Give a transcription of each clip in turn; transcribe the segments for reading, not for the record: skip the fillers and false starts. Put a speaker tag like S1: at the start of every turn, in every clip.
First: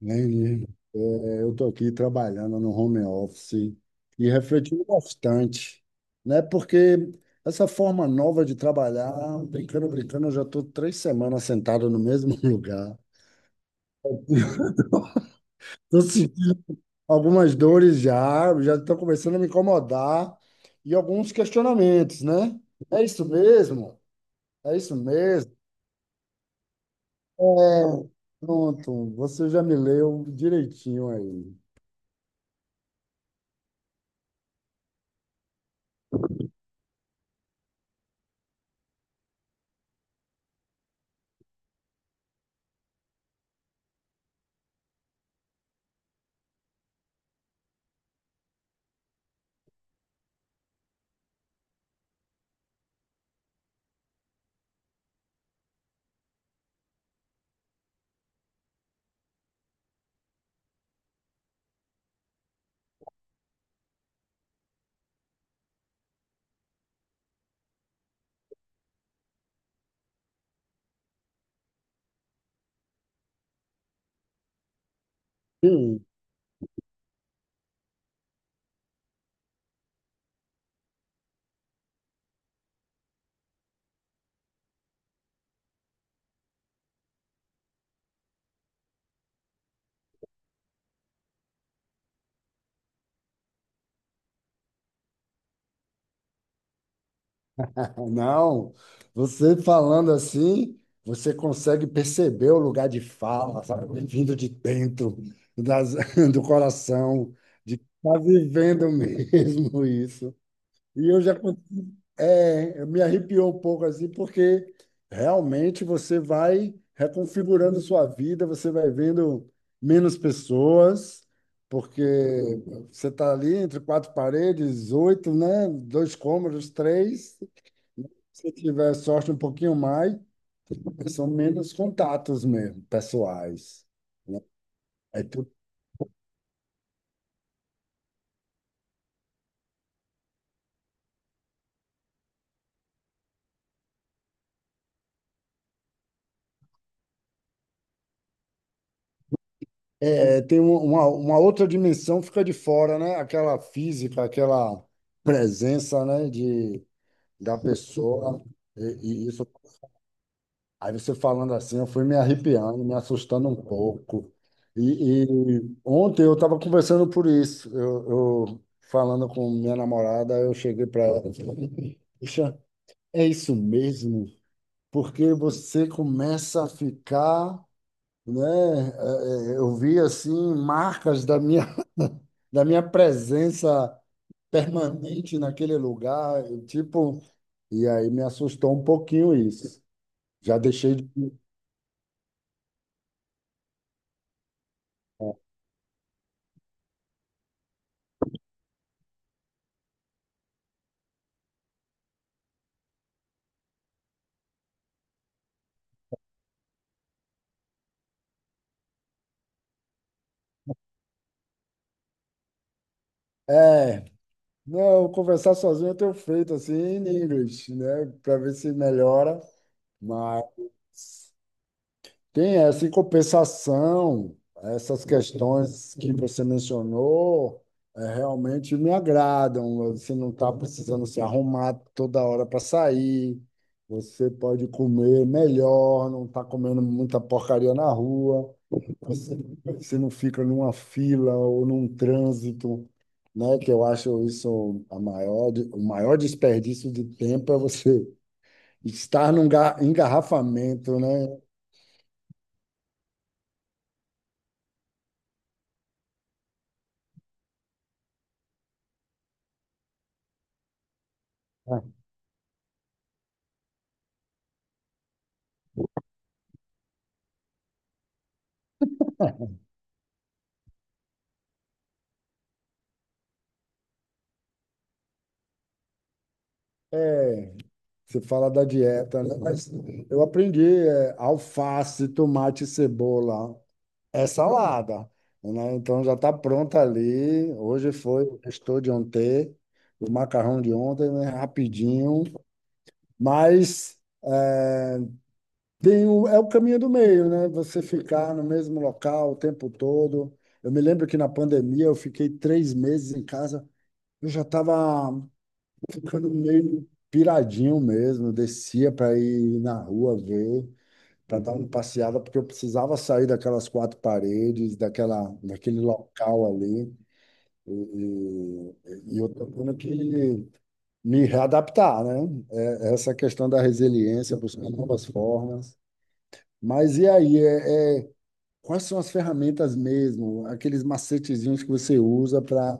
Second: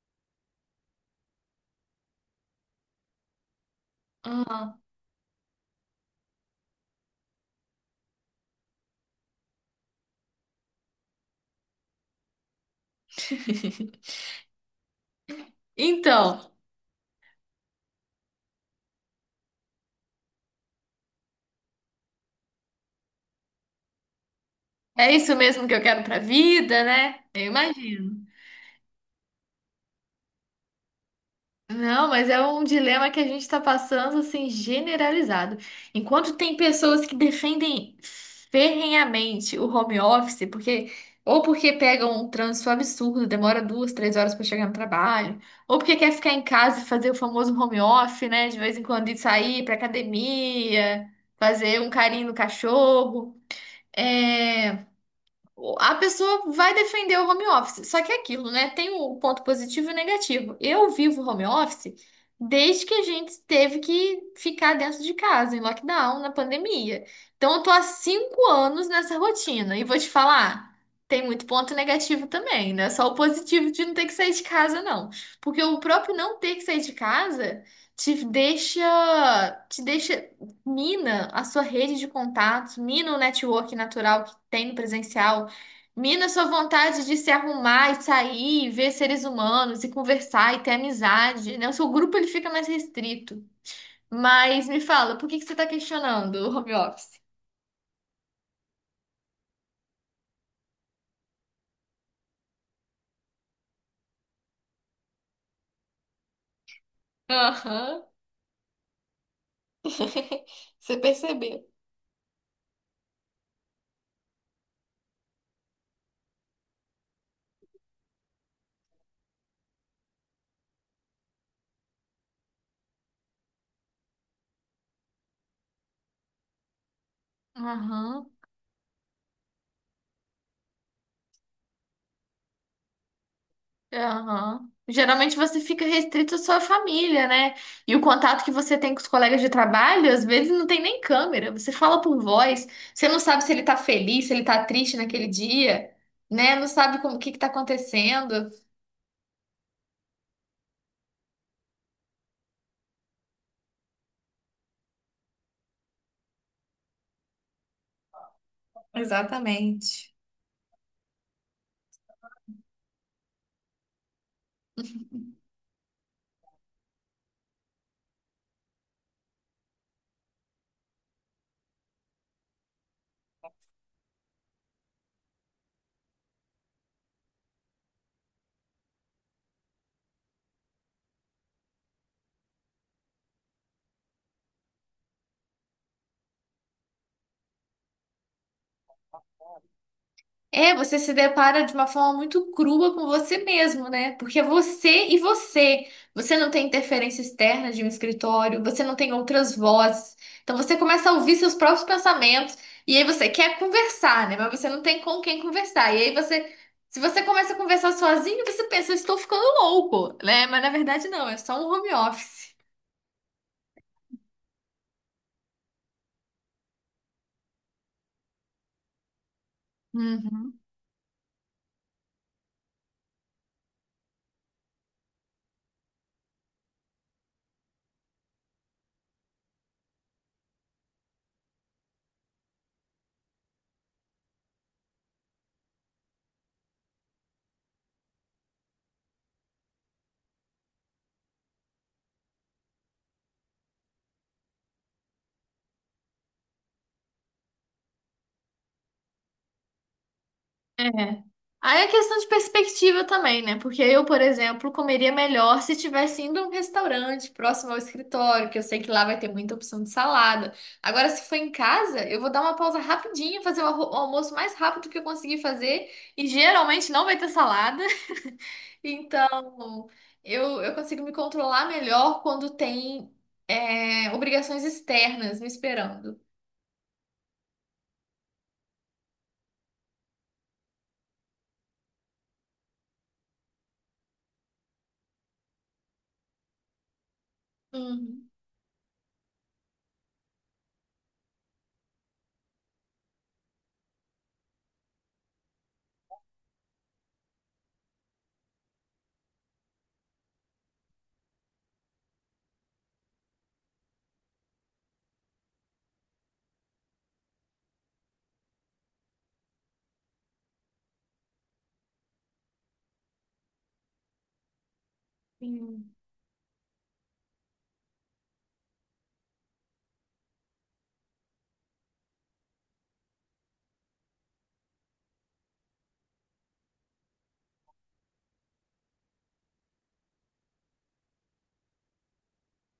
S1: Entendi. É, eu estou aqui trabalhando no home office e
S2: Ah.
S1: refletindo bastante, né? Porque essa forma nova de trabalhar, brincando, brincando, eu já estou 3 semanas sentado no mesmo lugar. Estou
S2: Então,
S1: sentindo algumas dores já, já estão começando a me incomodar e alguns questionamentos, né? É isso mesmo? É isso
S2: é isso
S1: mesmo?
S2: mesmo que eu quero pra vida, né? Eu
S1: É,
S2: imagino.
S1: pronto, você já me leu direitinho aí.
S2: Não, mas é um dilema que a gente está passando assim generalizado. Enquanto tem pessoas que defendem ferrenhamente o home office, porque ou porque pegam um trânsito absurdo, demora duas, 3 horas para chegar no trabalho, ou porque quer ficar em casa e fazer o famoso home office, né? De vez em quando ir sair para academia, fazer um carinho no cachorro. É... a pessoa vai defender o home office. Só que é aquilo, né? Tem o ponto positivo e o negativo. Eu vivo home office desde que a gente teve que ficar dentro de casa, em lockdown, na pandemia. Então, eu tô há 5 anos nessa rotina. E vou te falar, tem muito ponto negativo também, né? Só o positivo de não ter que sair de casa, não. Porque o próprio não ter que sair de casa te deixa, te deixa, mina a sua rede de contatos, mina o network natural que tem no presencial. Mina, sua vontade de se arrumar e sair, e ver seres humanos e conversar e ter amizade, né? O seu grupo ele fica mais restrito. Mas me fala, por que que você está questionando o home office?
S1: Não, você falando assim, você consegue perceber o lugar de fala, sabe? Vindo de dentro, das, do coração, de
S2: Aham.
S1: tá vivendo mesmo isso.
S2: Você
S1: E eu já,
S2: percebeu?
S1: me arrepiou um pouco assim, porque realmente você vai reconfigurando sua vida, você vai vendo menos pessoas, porque você está ali entre quatro paredes, oito, né? Dois cômodos, três.
S2: Aham,
S1: Se tiver sorte um pouquinho mais, são menos contatos mesmo, pessoais, né?
S2: aham.
S1: É,
S2: Geralmente
S1: tu-
S2: você fica restrito à sua família, né? E o contato que você tem com os colegas de trabalho, às vezes não tem nem câmera. Você fala por voz, você não sabe se ele tá feliz, se ele tá triste naquele dia, né? Não sabe como o que que tá acontecendo.
S1: tem uma outra dimensão fica de fora, né? Aquela física, aquela presença, né? Da pessoa. E isso,
S2: Exatamente.
S1: aí você falando assim, eu fui me arrepiando, me assustando um pouco. E, e ontem eu estava conversando por isso. Eu falando com minha namorada, eu cheguei para ela. Puxa, é isso mesmo? Porque você começa a ficar, né? Eu vi assim marcas da minha, da minha presença permanente naquele lugar, eu, tipo, e aí me assustou um pouquinho isso. Já
S2: É,
S1: deixei
S2: você se
S1: de.
S2: depara de uma forma muito crua com você mesmo, né? Porque é você e você. Você não tem interferência externa de um escritório, você não tem outras vozes. Então você começa a ouvir seus próprios pensamentos e aí você quer conversar, né? Mas você não tem com quem conversar. E aí se você começa a conversar sozinho, você pensa, eu estou ficando louco, né? Mas na verdade não, é só um home office.
S1: É, não, conversar sozinho eu tenho feito assim em inglês, né? Para ver se melhora, mas
S2: Uhum.
S1: tem essa em compensação, essas questões que você mencionou realmente me agradam. Você não está precisando se arrumar toda hora para sair, você pode comer melhor, não está comendo muita porcaria na rua, você, você não fica numa fila ou num trânsito, né? Que eu acho isso a maior, de- o maior desperdício de tempo é você estar num
S2: É.
S1: engarrafamento, né?
S2: Aí é questão de perspectiva também, né? Porque eu, por exemplo, comeria melhor se tivesse indo a um restaurante próximo ao escritório, que eu sei que lá vai ter muita opção de salada. Agora, se for em casa, eu vou dar uma pausa rapidinha, fazer o o almoço mais rápido que eu conseguir fazer, e geralmente não vai ter salada. Então, eu consigo me controlar melhor quando tem, obrigações externas me esperando.
S1: É, você fala da dieta, né? Mas eu aprendi alface, tomate, cebola. É salada, né? Então já está pronta ali. Hoje foi
S2: Uhum.
S1: o estou de ontem, o macarrão de ontem, né? Rapidinho. Mas é, é o caminho do meio, né? Você ficar no mesmo local o tempo todo. Eu me lembro que na pandemia eu fiquei 3 meses em casa. Eu já estava ficando meio piradinho mesmo. Descia para ir na rua ver, para dar uma passeada, porque eu precisava sair daquelas quatro paredes, daquela, daquele
S2: Sim.
S1: local ali, e eu tô tendo que me readaptar, né? É, essa questão da resiliência, buscar novas formas. Mas e aí, quais são as ferramentas mesmo, aqueles macetezinhos que você usa para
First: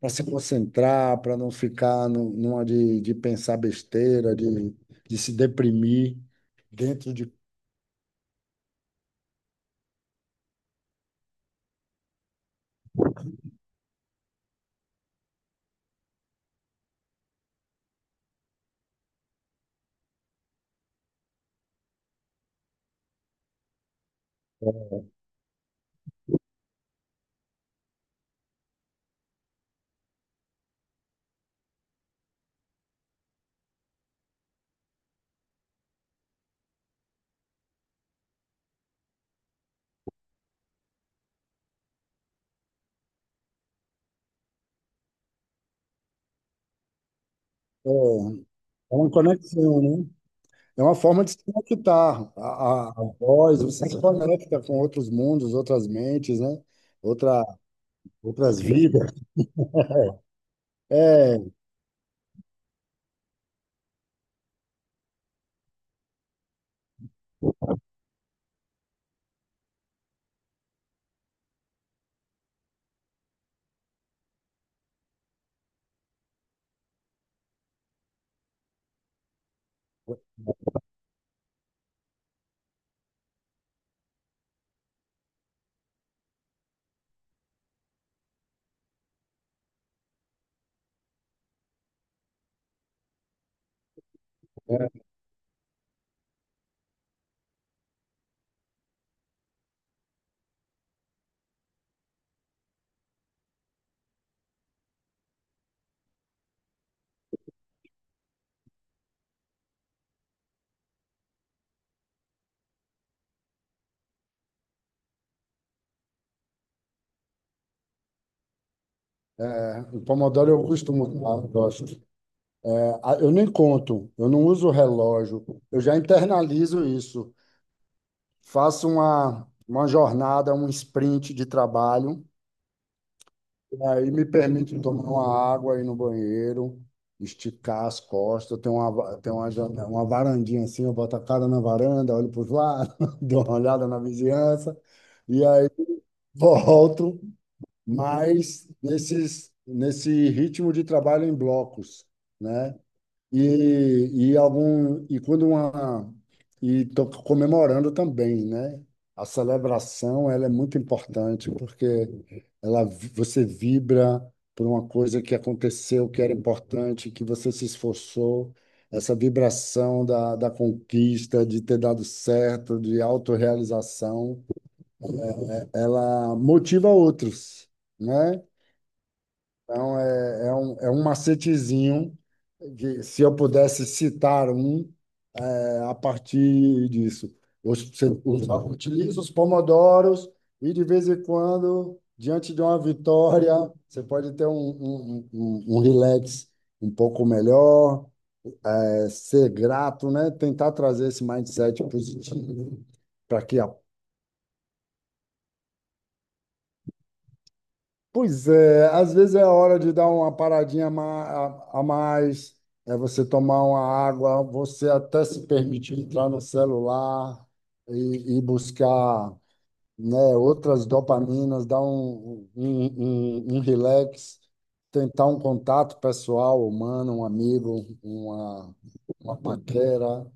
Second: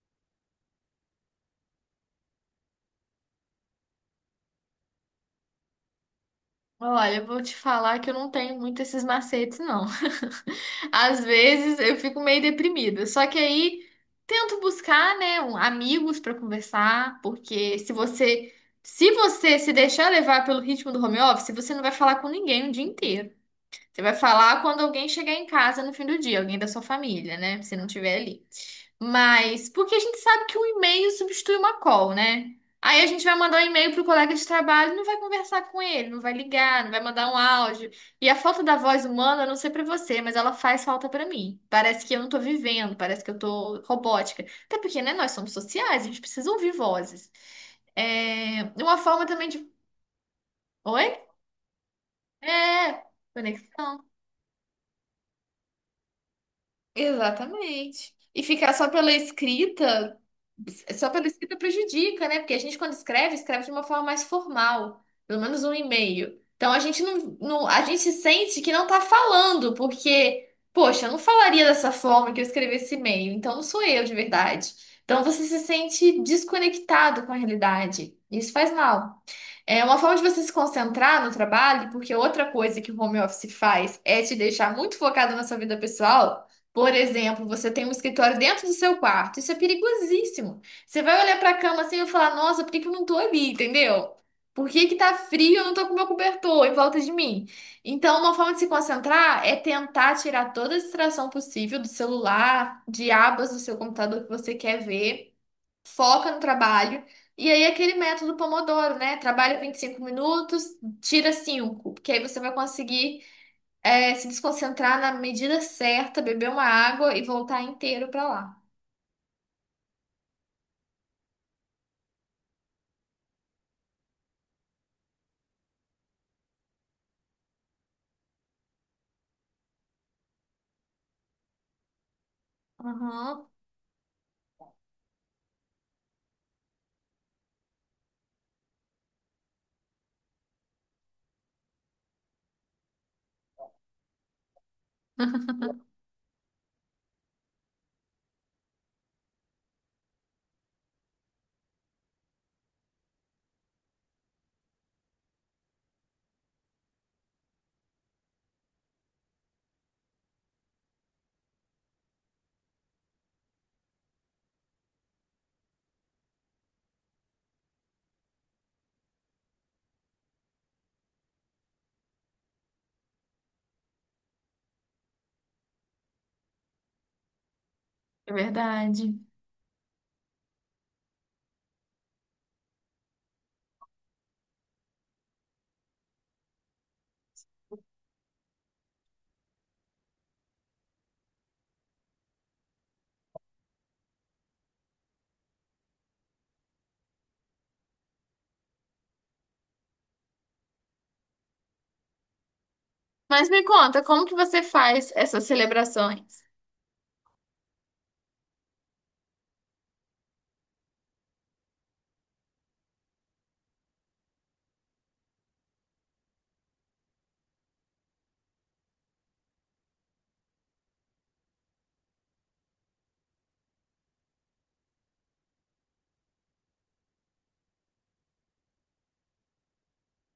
S1: para se concentrar, para não ficar numa de, pensar besteira, de se deprimir dentro
S2: Olha, eu
S1: de...
S2: vou te falar que eu não tenho muito esses macetes, não. Às vezes eu fico meio deprimida. Só que aí tento buscar, né, amigos para conversar, porque se você se deixar levar pelo ritmo do home office, você não vai falar com ninguém o dia inteiro. Você vai falar quando alguém chegar em casa no fim do dia, alguém da sua família, né? Se não tiver ali. Mas, porque a gente sabe que um e-mail substitui uma call, né? Aí a gente vai mandar um e-mail pro colega de trabalho, e não vai conversar com ele, não vai ligar, não vai mandar um áudio. E a falta da voz humana, eu não sei pra você, mas ela faz falta pra mim. Parece que eu não tô vivendo, parece que eu tô robótica. Até porque, né, nós somos sociais, a gente precisa ouvir vozes.
S1: É, é
S2: É uma
S1: uma
S2: forma também de.
S1: conexão, né? É uma
S2: Oi?
S1: forma de se conectar. A, a,
S2: É,
S1: a voz, você se
S2: conexão.
S1: conecta com outros mundos, outras mentes, né? Outra,
S2: Exatamente. E
S1: outras
S2: ficar só pela
S1: vidas.
S2: escrita. Só pela
S1: É,
S2: escrita prejudica, né? Porque a gente, quando escreve, escreve de uma forma mais formal, pelo menos um e-mail. Então a gente a gente sente que não tá falando, porque, poxa, eu não falaria dessa forma que eu escrevi esse e-mail, então não sou eu de verdade. Então você se sente desconectado com a realidade. Isso faz mal. É uma forma de você se concentrar no trabalho, porque outra coisa que o home office faz é te deixar muito focado na sua vida pessoal. Por exemplo, você tem um escritório dentro do seu quarto. Isso é perigosíssimo. Você vai olhar para a cama assim e falar: Nossa, por que que eu não tô ali? Entendeu? Por que que
S1: é,
S2: tá frio? E eu não tô com meu cobertor em volta de mim. Então, uma forma de se concentrar é tentar tirar toda a distração possível do celular, de abas do seu computador que você quer ver, foca no trabalho. E aí, aquele método Pomodoro, né? Trabalha 25 minutos, tira 5 porque aí você vai conseguir se desconcentrar na medida certa, beber uma água e voltar inteiro para lá.
S1: o Pomodoro eu costumo usar, eu gosto. É, eu nem conto, eu não uso relógio, eu já internalizo isso. Faço uma jornada, um sprint de trabalho.
S2: Aham.
S1: Aí me permite tomar uma água aí no banheiro, esticar as costas, tem uma varandinha assim, eu boto a cara na varanda, olho para os lados, dou uma olhada na vizinhança, e aí volto, mas nesse ritmo de trabalho em blocos, né? E algum e quando uma e tô comemorando também, né? A celebração, ela é muito importante porque ela você vibra por uma coisa que aconteceu, que era importante, que você se esforçou. Essa vibração da, da conquista, de ter dado certo, de autorrealização, ela motiva outros,
S2: É
S1: né?
S2: verdade.
S1: Então é um macetezinho que se eu pudesse citar um a partir disso. Hoje você utiliza os pomodoros e, de vez em quando, diante de uma vitória, você pode ter um relax um pouco melhor, é, ser grato, né? Tentar trazer esse mindset positivo para
S2: Mas
S1: que
S2: me
S1: a...
S2: conta, como que você faz essas celebrações?
S1: Pois é, às vezes é hora de dar uma paradinha a mais, é você tomar uma água, você até se permitir entrar no celular e buscar, né? Outras dopaminas, dar um relax, tentar um contato pessoal, humano, um amigo, uma paquera,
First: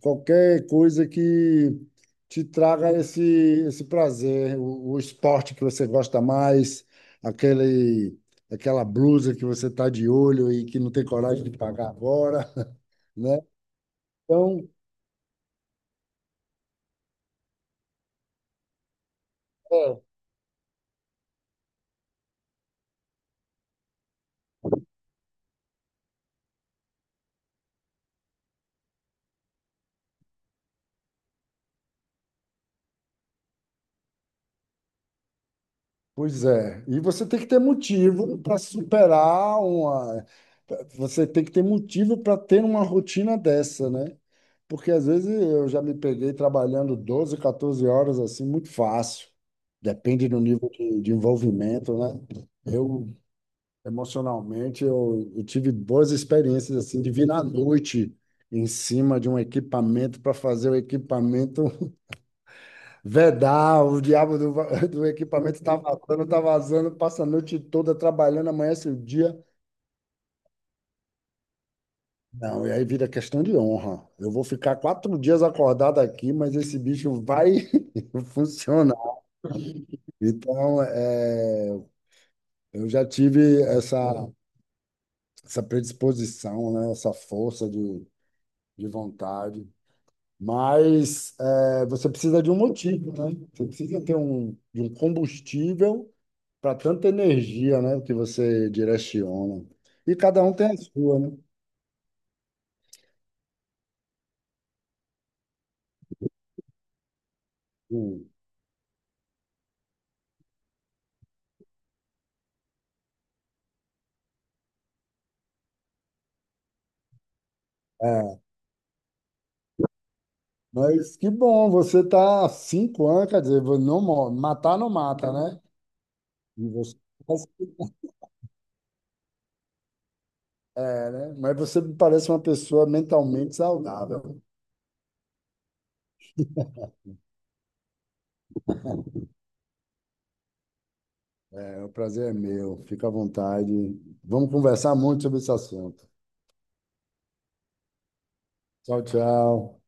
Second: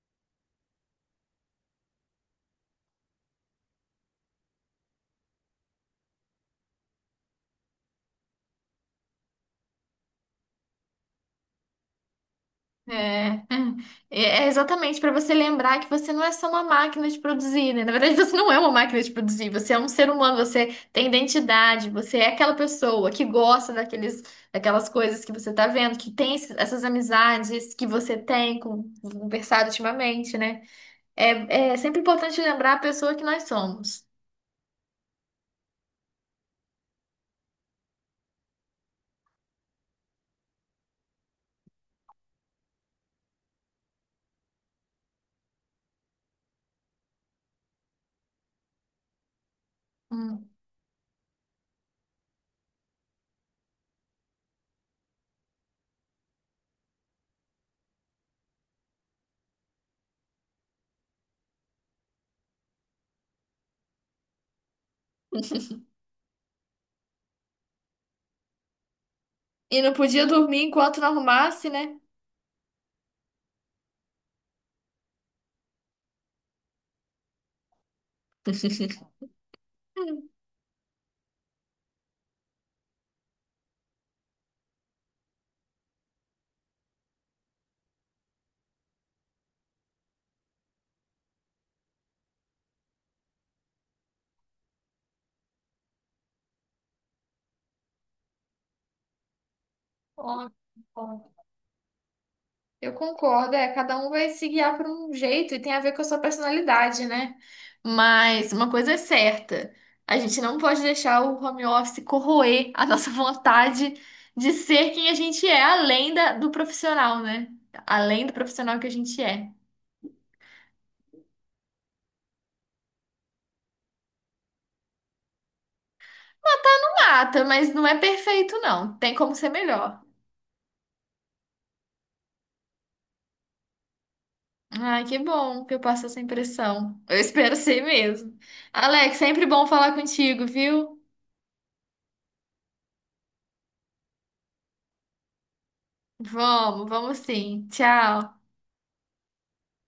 S1: qualquer coisa que te traga esse, prazer, o esporte que você gosta mais, aquele, aquela blusa que você está de olho e que não tem coragem de pagar agora,
S2: É,
S1: né?
S2: é é,
S1: Então,
S2: exatamente para você lembrar que você não é só uma máquina de produzir, né? Na verdade, você não é uma máquina de produzir, você é um
S1: é,
S2: ser humano, você tem identidade, você é aquela pessoa que gosta daqueles, daquelas coisas que você tá vendo, que tem essas amizades que você tem com, conversado ultimamente, né? É, é sempre importante lembrar a pessoa que nós somos.
S1: pois é. E você tem que ter motivo para superar uma. Você tem que ter motivo para ter uma rotina dessa, né? Porque às vezes eu já me peguei trabalhando 12, 14 horas assim, muito fácil. Depende do
S2: Hum.
S1: nível de envolvimento, né? Eu, emocionalmente, eu tive boas experiências assim, de vir à noite em cima de um equipamento para fazer o equipamento vedar, o diabo do equipamento está vazando, tá vazando, passa a noite toda trabalhando, amanhece o dia.
S2: E não podia dormir enquanto não arrumasse, né?
S1: Não, e aí vira questão de honra. Eu vou ficar 4 dias acordado aqui, mas esse bicho vai funcionar.
S2: Hum.
S1: Então, é, eu já tive essa predisposição, né, essa força de vontade. Mas é, você precisa de um motivo, né? Você precisa ter um, de um combustível para tanta energia, né, que você direciona. E
S2: Ó,
S1: cada um tem a
S2: ó.
S1: sua, né?
S2: Eu concordo, é, cada um vai se guiar por um jeito e tem a ver com a sua personalidade, né?
S1: Hum.
S2: Mas uma coisa é certa, a gente não pode deixar o home office corroer a nossa vontade de ser quem a gente é, além do profissional, né? Além do
S1: É,
S2: profissional que a gente é.
S1: mas que bom, você tá há 5 anos, quer dizer, não, matar não mata, né? E você,
S2: Mata, mas não é perfeito, não. Tem como ser melhor.
S1: é, né? Mas você me parece uma pessoa mentalmente saudável.
S2: Ai, que bom que eu passo essa impressão. Eu espero ser mesmo. Alex, sempre bom falar contigo, viu?
S1: É, o prazer é meu, fica à vontade. Vamos conversar muito sobre esse assunto.
S2: Vamos, sim. Tchau.
S1: Tchau, tchau.